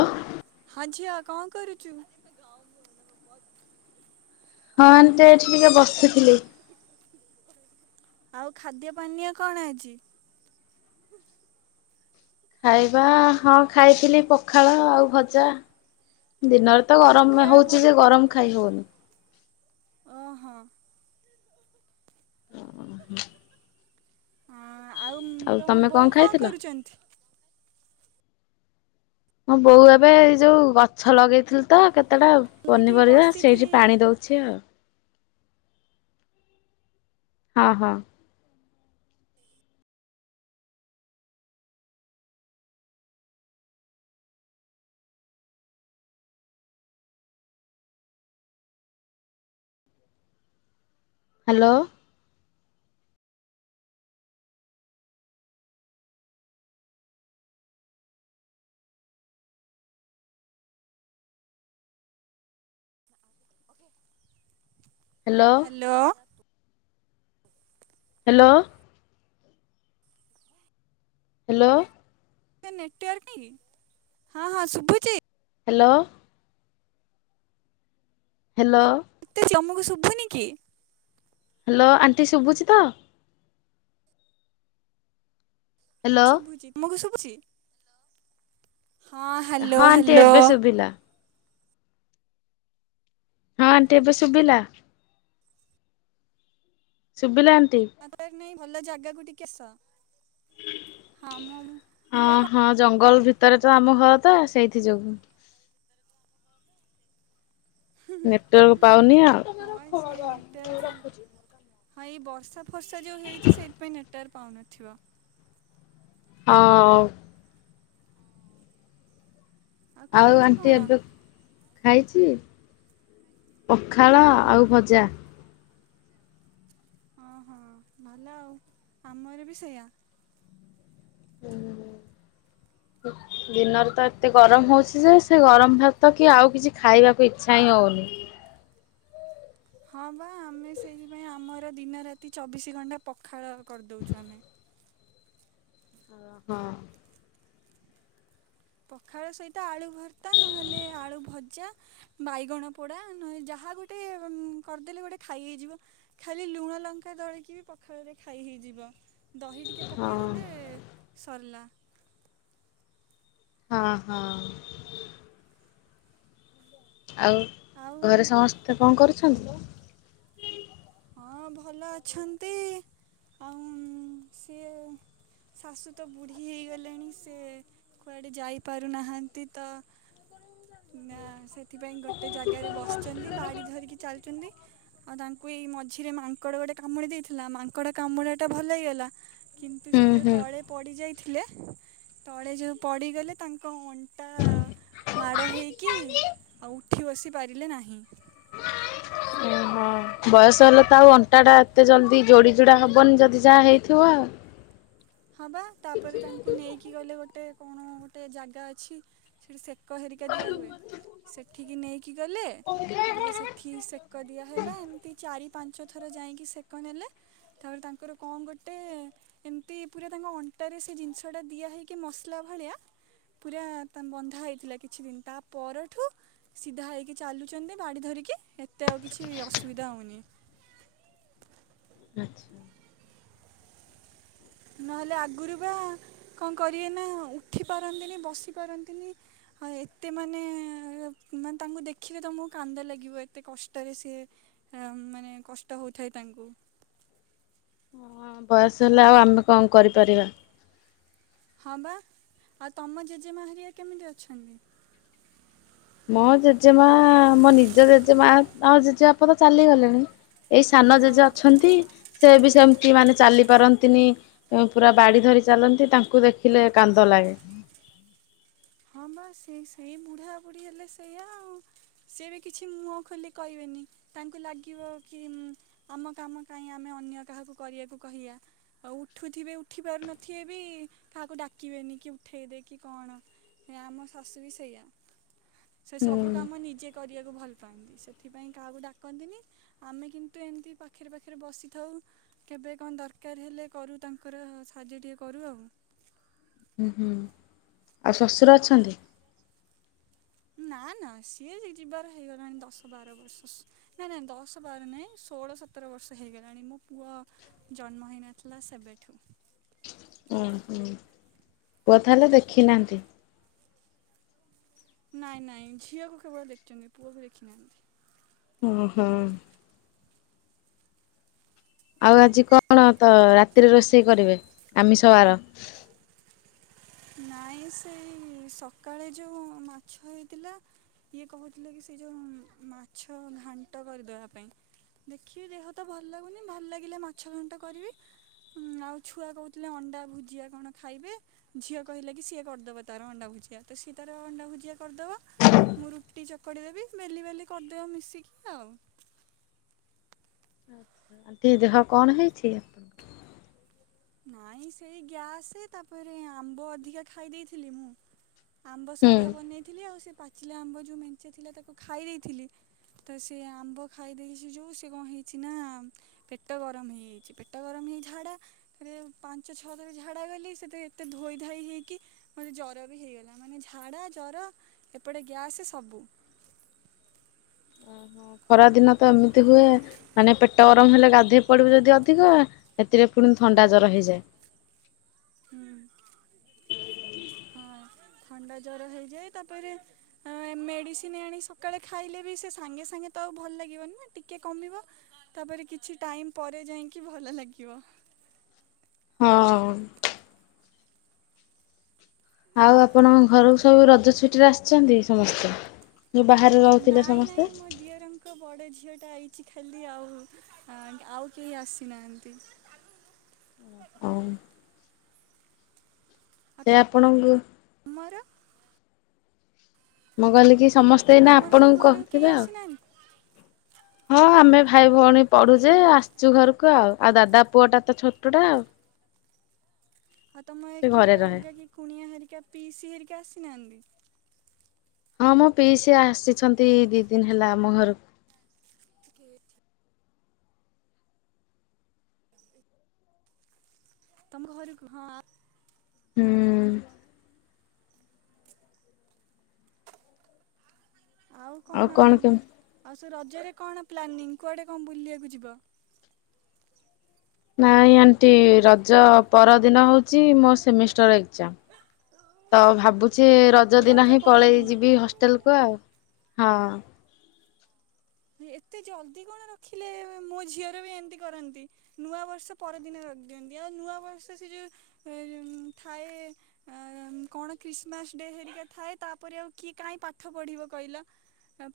ହ [inaudible] ହଁ ଝିଅ କଣ କରୁଛୁ? ହଁ ଆଣ୍ଟି ଅଚାନକ ସେ ଏଠି ମ ଟିକେ ଫ ବସିଥିଲି। [unintelligible] ଆଉ ଖାଦ୍ୟ ପାନୀୟ କଣ ହେଇଛି? ଖାଇବା ହଁ, ଖାଇଥିଲି ପଖାଳ ଆଉ ଭଜା। ଦିନରେ ତ ଗରମ ପଖାଳ ଭ ହଉଛି ଯେ ଆଉ ଗରମ ଖାଇ ହଉନି। ଓହୋ। [inaudible] ହଁ, ଆଉ ତମ ବୋଉ କଣ କରୁଛନ୍ତି? ମୋ ବୋଉ ଏବେ ଏଇ ଯୋଉ ଗଛ ଲଗେଇଥିଲି ତ କେତେଟା ଆଉ ମୁଁ ଏଇଠି ପନିପରିବା ବସିଥିଲି ସେଇଠି ପାଣି ଦଉଛି ଆଉ। ହଁ ହଁ। ହ୍ୟାଲୋ। ହ୍ୟାଲୋ। ହ୍ୟାଲୋ। ହ୍ୟାଲୋ। ଏ ନେଟୱାର୍କ କାହିଁ କି ହଁ ହଁ ଶୁଭୁଛିି। ହ୍ୟାଲୋ। ହ୍ୟାଲୋ। ଏତେ ଚମକୁ ଶୁଭୁନି କି? ହ୍ୟାଲୋ ଆଣ୍ଟି ଶୁଭୁଛିି ତ? ହ୍ୟାଲୋ ଶୁଭୁଛି ତମକୁ ଶୁଭୁଛି ହଁ ହଁ ହ୍ୟାଲୋ ଆଣ୍ଟି ହ୍ୟାଲୋ। ଏବେ ଶୁଭିଲା ହଁ ଆଣ୍ଟି ଏବେ ଶୁଭିଲା। ଶୁଭିଲା ଆଣ୍ଟି। ନେଟୱର୍କ ନାହିଁ ଭଲ ଜାଗାକୁ ଟିକେ ଆସ ହଁ ମୁଁ ମୁଁ ହଁ କ କ ହଁ ଜଙ୍ଗଲ ଭିତରେ ତ ଆମ ଘର ତ ସେଇଥି ଯୋଗୁ। ନେଟୱାର୍କ ପାଉନି ଆଉ। ହଁ ସିଏ ନେଟୱାର୍କ ହଁ ଏଇ ବର୍ଷା ଫର୍ଷା ଯୋଉ ହେଇଛି ସେଇଥିପାଇଁ ନେଟ ନେଟୱର୍କ ପାଉନଥିବ। ହଁ। ଆଉ ଖାଇଛ ଆଣ୍ଟି କଣ? ଏବେ ଖାଇଛି ପଖାଳ ହୁଁ ଆଉ ଭଜା। ହଁ ହଁ ଭଲ ଆଉ ଆମର ବି ସେଇଆ। ହୁଁ [unintelligible] ଦିନରେ ତ ଏତେ ଗରମ ହଉଛି ଯେ ସେ ଗରମ ଭାତ କି ଆଉ କିଛି ଖାଇବାକୁ ଇଚ୍ଛା ହିଁ ହଉନି। ହଁ ବା ଆମେ ସେଇଥିପାଇଁ ଆମର ଦିନ ରାତି ଚବିଶି ଘଣ୍ଟା ପଖାଳ କରିଦଉଛୁ ଆମେ। ଓହୋ। ପଖାଳ ସହିତ ଆଳୁ ଭର୍ତ୍ତା ନହେଲେ ଆଳୁ ଭଜା ବାଇଗଣ ପୋଡ଼ା ନ ଯାହା ଗୋଟେ କରିଦେଲେ ଗୋଟେ ଖାଇ ହେଇଯିବ। ଖାଲି ଲୁଣ ଲଙ୍କା ଦଳିକି ବି ପଖାଳରେ ଖାଇ ହେଇଯିବ। ଦହି ଟିକେ ହଁ ପକାଇଦେଲେ ସରିଲା। ହଁ ହଁ ଆଉ ଆଉ ଘରେ ସମସ୍ତେ କଅଁ କରୁଛନ୍ତି? ହଁ ଭଲ ଅଛନ୍ତି ଆଉ ସିଏ ଶାଶୁ ତ ବୁଢୀ ହେଇଗଲେଣି ସେ କୁଆଡେ ଯାଇପାରୁନାହାନ୍ତି ତ ମା ସେ ସେଥିପାଇଁ ଗୋଟେ ଜାଗାରେ ବସିଛନ୍ତି, ବାଡି ଧରିକି ଚାଲଛନ୍ତି- ଆଉ ତାଙ୍କୁ କୁ ଏଇ ମଝିରେ ମାଙ୍କଡ ଗୋଟେ କାମୁଡି ଦେଇଥିଲା, ମାଙ୍କଡ କାମୁଡା ଟା ଭଲ ହେଇଗଲା କିନ୍ତୁ, ସେ ଯୋଉ ହୁଁ ତଳେ ପଡି ଯାଇଥିଲେ -ତଳେ ଯୋଉ ପଡିଗଲେ ତାଙ୍କ ମୁଁ ଟା ମାଡ଼ ହେଇକି ଆଉ ଉଠି ବସି ପାରିଲେ ନାହିଁ। ମାଇଁ ସ୍କୁଲ ଦୁଁ। ହଁ ବୟସ ହେଲେ ତ, ଆଉ ଅଣ୍ଟା ଟା ଏତେ ଜଲ୍ଦି ଯୋଡି ଯୋଡା ହବନି ଯଦି ଯାହା ହେଇଥିବ ଆଉ। ହଁ ବା ତାପରେ ତାଙ୍କୁ ନେଇକି ଗଲେ ଗୋଟେ କଣ ଗୋଟେ ଜାଗା ଅଛି ସେଠି ସେ ସେକ ହେରିକା ଦିଆହୁଏ, ସେଠିକି ନେଇକି ଗଲେ ତାପରେ ସେଠି ସେ ସେକ ଦିଆ ହେଲା, ଏମିତି ଚାରି ପାଞ୍ଚ ଥର ଯାଇକି ସେକ ନେଲେ। ତାପରେ ତାଙ୍କର କଅଁ ଗୋଟେ, ଏମ ତି ପୁରା ତାଙ୍କ ଅଣ୍ଟାରେ ସେ ଜିନିଷଟା ଦିଆ ହେଇକି ମସଲା ଭଳିଆ। ପୁରା, ତା ବନ୍ଧା ହେଇଥିଲା କିଛି ଦିନ ତା ପରଠୁ ସିଧା ହେଇକି ଚାଲୁଛନ୍ତି ବାଡ଼ି ଧରିକି, ଏତେ ଆଉ କିଛି ଅସୁବିଧା ହଉନି। ଆଚ୍ଛା। ନହେଲେ ଆଗରୁ ବା -କଣ କରିବେ ନା ଉଠି ପାରନ୍ତିନି, ବସିପାରନ୍ତିନି। ହଁ, ଏତେ ମାନେ-ମାନେ ତାଙ୍କୁ ଦେଖିଲେ ତମୁକୁ କାନ୍ଦ ଲାଗିବ ଏତେ କଷ୍ଟରେ ସିଏ ହଁ, ମାନେ କଷ୍ଟ ହଉଥାଏ ତାଙ୍କୁ। ହଁ। ବୟସ ହେଲା ଆଉ ଆମେ କଣ କରିପାରିବା। ହଁବା, ଆଉ ତମ ଜେଜେମା ହାରିିଆ କେମିତି ଅଛନ୍ତି? ମୋ ଜେଜେମା ମୋ ନିଜ ଜେଜେମା ଆଉ ଜେଜେବାପା ତ ଚାଲିଗଲେଣି। ଏଇ ସାନ ଜେଜେ ହଁ ଅଛନ୍ତି, ସେ ବି ସେମ୍ତି ମାନେ ଚାଲିପାରନ୍ତିନି। [unintelligible] ପୁରା ବାଡି ଧରି ଚାଲନ୍ତି, ତାଙ୍କୁ ଦେଖିଲେ କାନ୍ଦ ଲାଗେ। ହଁ ବା ସେ ସେଇ ବୁଢ଼ା ବୁଢ଼ି ହେଲେ ସେଇଆ ଆଉ। ସିଏ ବି କିଛି ମୁହଁ ଖୋଲି କହିବେନି, ତାଙ୍କୁ ଲାଗିବ କି ଆମ କାମ କାଇଁ ଆମେ ଅନ୍ୟ କାହାକୁ କରିବାକୁ କହିଆ। ଆଉ ଉଠୁଥିବେ ଉଠି ପାରୁନଥିବେ ବି କାହାକୁ ଡାକିବେନି, କି ଉଠଇଦେ କି କଣ। ହେ ଆମ ଶାଶୁ ବି ସେଇଆ, ସେ ହୁଁ ସବୁ କାମ ନି କରିଆକୁ ଭଲ ପାଆନ୍ତି, ସେଥିପାଇଁ କାହାକୁ ଡାକନ୍ତିନି ତ ଆମେ କିନ୍ତୁ ଏମ୍ତି ପାଖେରେ-ପାଖେରେ ବସିଥାଉ କେବେ କଣ ଦରକାର୍ ହେଲେ, କରୁ ତାଙ୍କର ସାହାଯ୍ୟ ଟିକେ କରୁ ଆଉ। ହୁଁ-ହୁଁ, ଆଉ ଶଶୁର ଅଛନ୍ତି? ନାଁ-ନାଁ ସିଏ ଯି ଯିବାର ହେଇଗଲାଣି ଦଶ ବାର ବର୍ଷ। ନାଇଁ-ନାଇଁ ଦଶ ବାର ନାଇଁ ଷୋହଳ ସତର ବର୍ଷ ହେଇଗଲାଣି, ମୋ ପୁଅ ଜନ୍ମ ହେଇନଥିଲା ସେବେଠୁ। [unintelligible] ପୁଅ ତାହେଲେ ଦେଖିନାହାନ୍ତି? ନାଇଁ-ନାଇଁ ଝିଅକୁ କେବଳ ଦେଖିଚନ୍ତି, ପୁଅ କୁ ଦେଖିନାହାନ୍ତି। ଉଁହୁଁ। ଆଉ ଆଜି କଣ ତ ରାତିରେ ରୋଷେଇ କରିବେ ଆମିଷ ବାର? ନାଇଁ ସେଇ ସକାଳେ ଯୋଉ ମାଛ ହେଇଥିଲା ଇଏ କହୁଥିଲେ କି ସେ ଯୋଉ ମାଛ ଘାଣ୍ଟ କରିଦବା ପାଇଁ। ଦେଖିବି ଦେହ ତ ଭଲ୍ ଲାଗୁନି, ଭଲ ଲାଗିଲେ ମାଛ ଘାଣ୍ଟ କରିବି। ହୁଁ, ଆଉ ଛୁଆ କହୁଥିଲେ ଅଣ୍ଡା ଭୁଜିଆ କଣ ଖାଇବେ। ଝିଅ କହିଲା କି ସିଏ କରିଦବ ତାର ଅଣ୍ଡା ଭୁଜିଆ, ତ ସିଏ ତାର ଅଣ୍ଡା ଭୁଜିଆ କରିଦବ। ମୁଁ ରୁଟି ଚକଡ଼ି ଦେବି, ବେଲି ବାଲି କରିଦେବା ମିଶିକି ଆଉ। ଆଚ୍ଛା [unintelligible] [unintelligible] ଦେହ କଣ ହେଇଚି? ନାଇଁ ସେଇ ଗ୍ୟାସେ, ତାପରେ ଆମ୍ବ ଅଧିକା ଖାଇ ଦେଇଥିଲି ମୁଁ ଆମ୍ବ ହୁଁ। ସଢ଼ା ବନେଇଥିଲି, ଆଉ ସେ ପାଚିଲା ଆମ୍ବ ଯୋଉ ମେଞ୍ଚେ ଥିଲା ତାକୁ ଖାଇ ଦେଇଥିଲି ତ ସେ ଆମ୍ବ ଖାଇଦେଇଚି ଯୋଉ ସେ କଣ ହେଇଚି ନା ପେଟ ଗରମ୍ ହେଇଯାଇଚି, ପେଟ ଗରମ୍ ହେଇ ଝାଡା ରେ ପାଞ୍ଚ ଛଅ ଥର ଝାଡ଼ା ଗଲି ସେଥିରେ ଏତେ ଧୋଇଧାଇ ହେଇକି ମୋତେ ଜର ବି ହେଇଗଲା, ମାନେ ଝାଡା ଜର ଏପଟେ ଗ୍ୟାସେ ସବୁ। ଖରାଦିନ ତ ଏମିତି ହୁଏ ମାନେ ପେଟ ଗରମ୍ ହେଲେ ଗାଧୋଇ ପଡିବୁ ଯଦି ଅଧିକ ସେଥିରେ ପୁଣି ଥଣ୍ଡା ଜର ହେଇଯାଏ। ହୁଁ ହଁ ଥଣ୍ଡା ଜର ହେଇଯାଏ ତାପରେ ମେଡିସିନି ଆଣି ସକାଳେ ଖାଇଲେ ବି ସେ ସାଙ୍ଗେ-ସାଙ୍ଗେ ତ ଆଉ ଭଲ ଲାଗିବନି ନା, ଟିକେ କମିବ ତାପରେ କିଛି ଟାଇମ୍ ପରେ ଯାଇଁକି ଭଲ ଲାଗିବ। ହଁ। ଆଉ ଆପଣଙ୍କ ଘରୁକୁ ସବୁ ରଜ ଛୁଟିରେ ଆସିଚନ୍ତି ସମସ୍ତେ? ଯଉ ବାହାରେ ରହୁଥିଲେ ନାଇଁ ନାଇଁ ସମସ୍ତେ। ମୋ ଦିଅରଙ୍କ ଙ୍କ ବଡ଼ ଝିଅଟା ଆଇଛି ଖାଲି ଆଉ ଆଉ କେହି ଆସିନାହାନ୍ତି। ହଉ ସେ ଆପଣଙ୍କୁ ଆମର ମୁଁ କହିଲି କି ସମସ୍ତେ ଏଇନା ତମର ସବୁ ଆପଣଙ୍କୁ ଘରକୁ କେହି କହୁଥିବେ ଆଉ ଆସିନାହାନ୍ତି ହଁ ଆମେ ଭାଇ ଭଉଣୀ ପଢୁଯେ ଆ ଚୁ ଘରକୁ ଆଉ ଆଉ ଦାଦା ପୁଅଟା ତ ଛୋଟଟା ଆଉ। ଆଉ ତମ ସେ ଘରେ କିଏ ରହେ ଅଲଗା କିଏ କୁଣିଆ ହେରିକା ପିଇସି ହେରିକା ଆସିନାହାନ୍ତି? ହଁ ମୋ ପିଇସି ଆସିଛନ୍ତି ଦି ଦିନ ହେଲା ଆମ ଘରକୁ। [unintelligible] ତମକୁ ଘରୁ ହଁଅଁ ହୁଁଉଁ ଆଉ କଣ ଆଉ ସେ ରଜରେ କଣ ପ୍ଲାନିଂ କୁଆଡ଼େ କଣ ବୁଲିବାକୁ ଯିବ? ନାଇଁ ଆଣ୍ଟି ରଜ ପର ଦିନ ହଉଛି ମୋ ସେମିଷ୍ଟାର ଏକ୍ଜାମ୍। ତ ଭାବୁଛି ରଜ ଦିନହିିଁ ପଳେଇ ଯିବି ହଷ୍ଟେଲକୁ ଆଉ ହଁ। ଏତେ ଜଲଦି କଣ ରଖିଲେ ମୋ ଝିଅର ବି ଏମିତି କରନ୍ତି? ନୂଆ ବର୍ଷ ପରଦିନ ରଖିଦିଅନ୍ତି ଆଉ ନୂଆବର୍ଷ ସେ ଯଉ ଯଉ ଥାଏ କଣ ଖ୍ରୀିସମାସ ଡେ ହେରିକା ଥାଏ ତାପରେ ଆଉ କିଏ କାହିଁ ପାଠ ପଢିବ କହିଲ?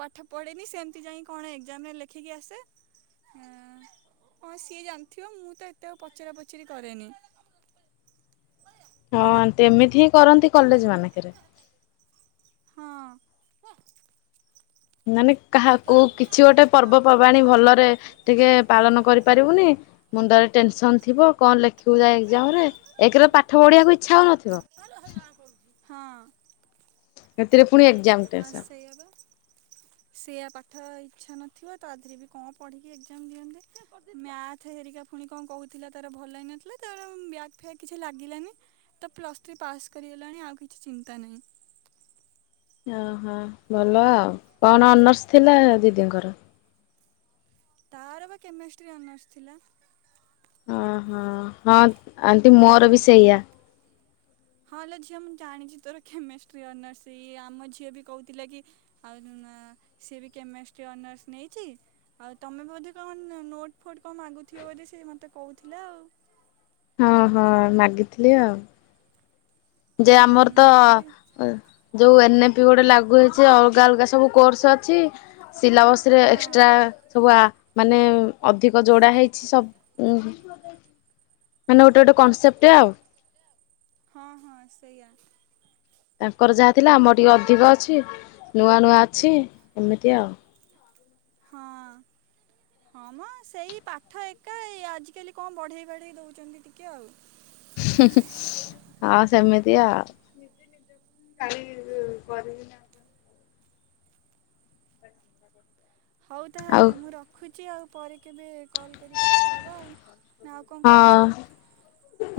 ପାଠ ପଢେନି ସେମିତି ଯାଇ କଣ ଏକ୍ଜାମରେ ଲେଖିକି ଆସେ ହୁଁ ହଁ ସିଏ ଜାଣିଥିବ ମୁଁ ତ ଏତେ ଆଉ ପଚରା ପଚରି କରେନି। ହଁ ଆଣ୍ଟି ଏମିତି ହିଁ କରନ୍ତି କଲେଜମାନଙ୍କରେ। ହଁ ମାନେ କାହାକୁ କିଛି ଗୋଟେ ପର୍ବପର୍ବାଣୀ ଭଲରେ ଟିକେ ପାଳନ କରିପାରିବୁନି? ମୁଣ୍ଡରେ ଟେନସନ ଥିବ କଣ ଲେଖିବୁ ଯାଇ ଏକ୍ଜାମରେ ଏକରେ ପାଠ ପଢିବାକୁ ଇଚ୍ଛା ହଉନଥିବ? ଭଲ ହଇରାଣ କରୁଛି ହଁ। ସେଥିରେ ପୁଣି ଏକ୍ଜାମ ଟେନସନ୍। ସେଇଆ ପା। [unintelligible] ସେଇଆ ପାଠ ଇଚ୍ଛା ନଥିବ ତା ଦେହରେ ବି କଣ ପଢ଼ିକି ଏକ୍ଜାମ ଦିଅନ୍ତି ମ୍ୟାଥ ହେରିକା ପୁଣି କଣ କହୁଥିଲା ତାର ଭଲ ହେଇନଥିଲା ତାର ବ୍ୟାଗ୍ ଫ୍ୟାଗ୍ କିଛି ଲାଗିଲାନି? ତ ପ୍ଲସ୍ ଥ୍ରୀ ପାସ୍ କରିଗଲାଣି ଆଉ କିଛି ଚିନ୍ତା ନାହିଁ। ଅ ହଭଲ ଆଉ କଣ ଅନର୍ସ ଥିଲା ଦିଦିଙ୍କର? ତାର ବା କେମେଷ୍ଟ୍ରିରେ ଅନର୍ସ ଥିଲା। ଅ ହହଁ ଆଣ୍ଟି ମୋର ବି ସେଇଆ। ହଁ ଲୋ ଝିଅ ମୁଁ ଜାଣିଛି ତୋର କେମିଷ୍ଟ୍ରି ଅନର୍ସ ଇ ଆମ ଝିଅ ବି କହୁଥିଲା କି ଆଉ ସିଏ ବି କେମେଷ୍ଟ୍ରି ଅନର୍ସ ନେଇଛି। ଆଉ ତମେ ବୋଧେ କଣ ନୋଟ୍ ଫୋଟ୍ କଣ ମାଗୁଥିବ ବୋଲି ସେ ମୋତେ କହୁଥିଲା ଆଉ? ହଁ-ହଁ ମାଗିଥିଲି ଆଉ। ଯେ ଆମର ତ ହୁଁ ଆଉ ଯୋଉ ଏନେ ପି ଗୋଡେ ଲାଗୁ ହେଇଚି ଅଲ୍ଗା-ଅଲ୍ଗା ସବୁ। କୋର୍ସ୍ ଅଛି ସିଲାବସ୍ ରେ ହଁ ଏକ୍ସଟ୍ରା। ସବୁ ଆ ମାନେ ଅଧିକ ଯୋଡା ହେଇଛି ସବ। ମାନେ ଗୋଟ-ଗୋଟେ କଂସେପ୍ଟ୍ ଆଉ। ହଁ-ହଁ ସେଇଆ। ତାଙ୍କର ଯାହା ଥିଲା ଆମର ଟିକେ ଅଧିକ ଅଛି ନୂଆ-ନୂଆ ଅଛି ଏମିତି ଆଉ। ହଁ। ହଁ ମ ସେଇ ପାଠ ଏକା ଏଆଜିକାଲି କଁ ବଢ଼େଇ ବାଢ଼େଇ ଦେଉଚନ୍ତି ଟିକେ ଆଉ। ହୁଁ-ହୁଁ ହଁ ସେମିତି ଆଉ। [unintelligible] ହଉ ଆଉ ତାହେଲେ ମୁଁ ରଖୁଚି ଆଉ ପରେ କେବେ କଲ୍ କରି କଥା ହବା ଆଉ ନାଆଉ କଁ ହଁ। କଉଚ?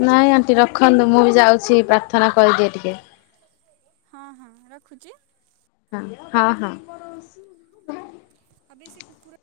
ନାଇଁ ଆଣ୍ଟି ରଖନ୍ତୁ ମୁଁବି ଯାଉଚି ପ୍ରାର୍ଥନା କରିଦିଏ ଟିକିଏ। ହଁ-ହଁ ରଖୁଚି। ହ ହଁ-ହଁ। ଆବେ ସେ କୁକୁର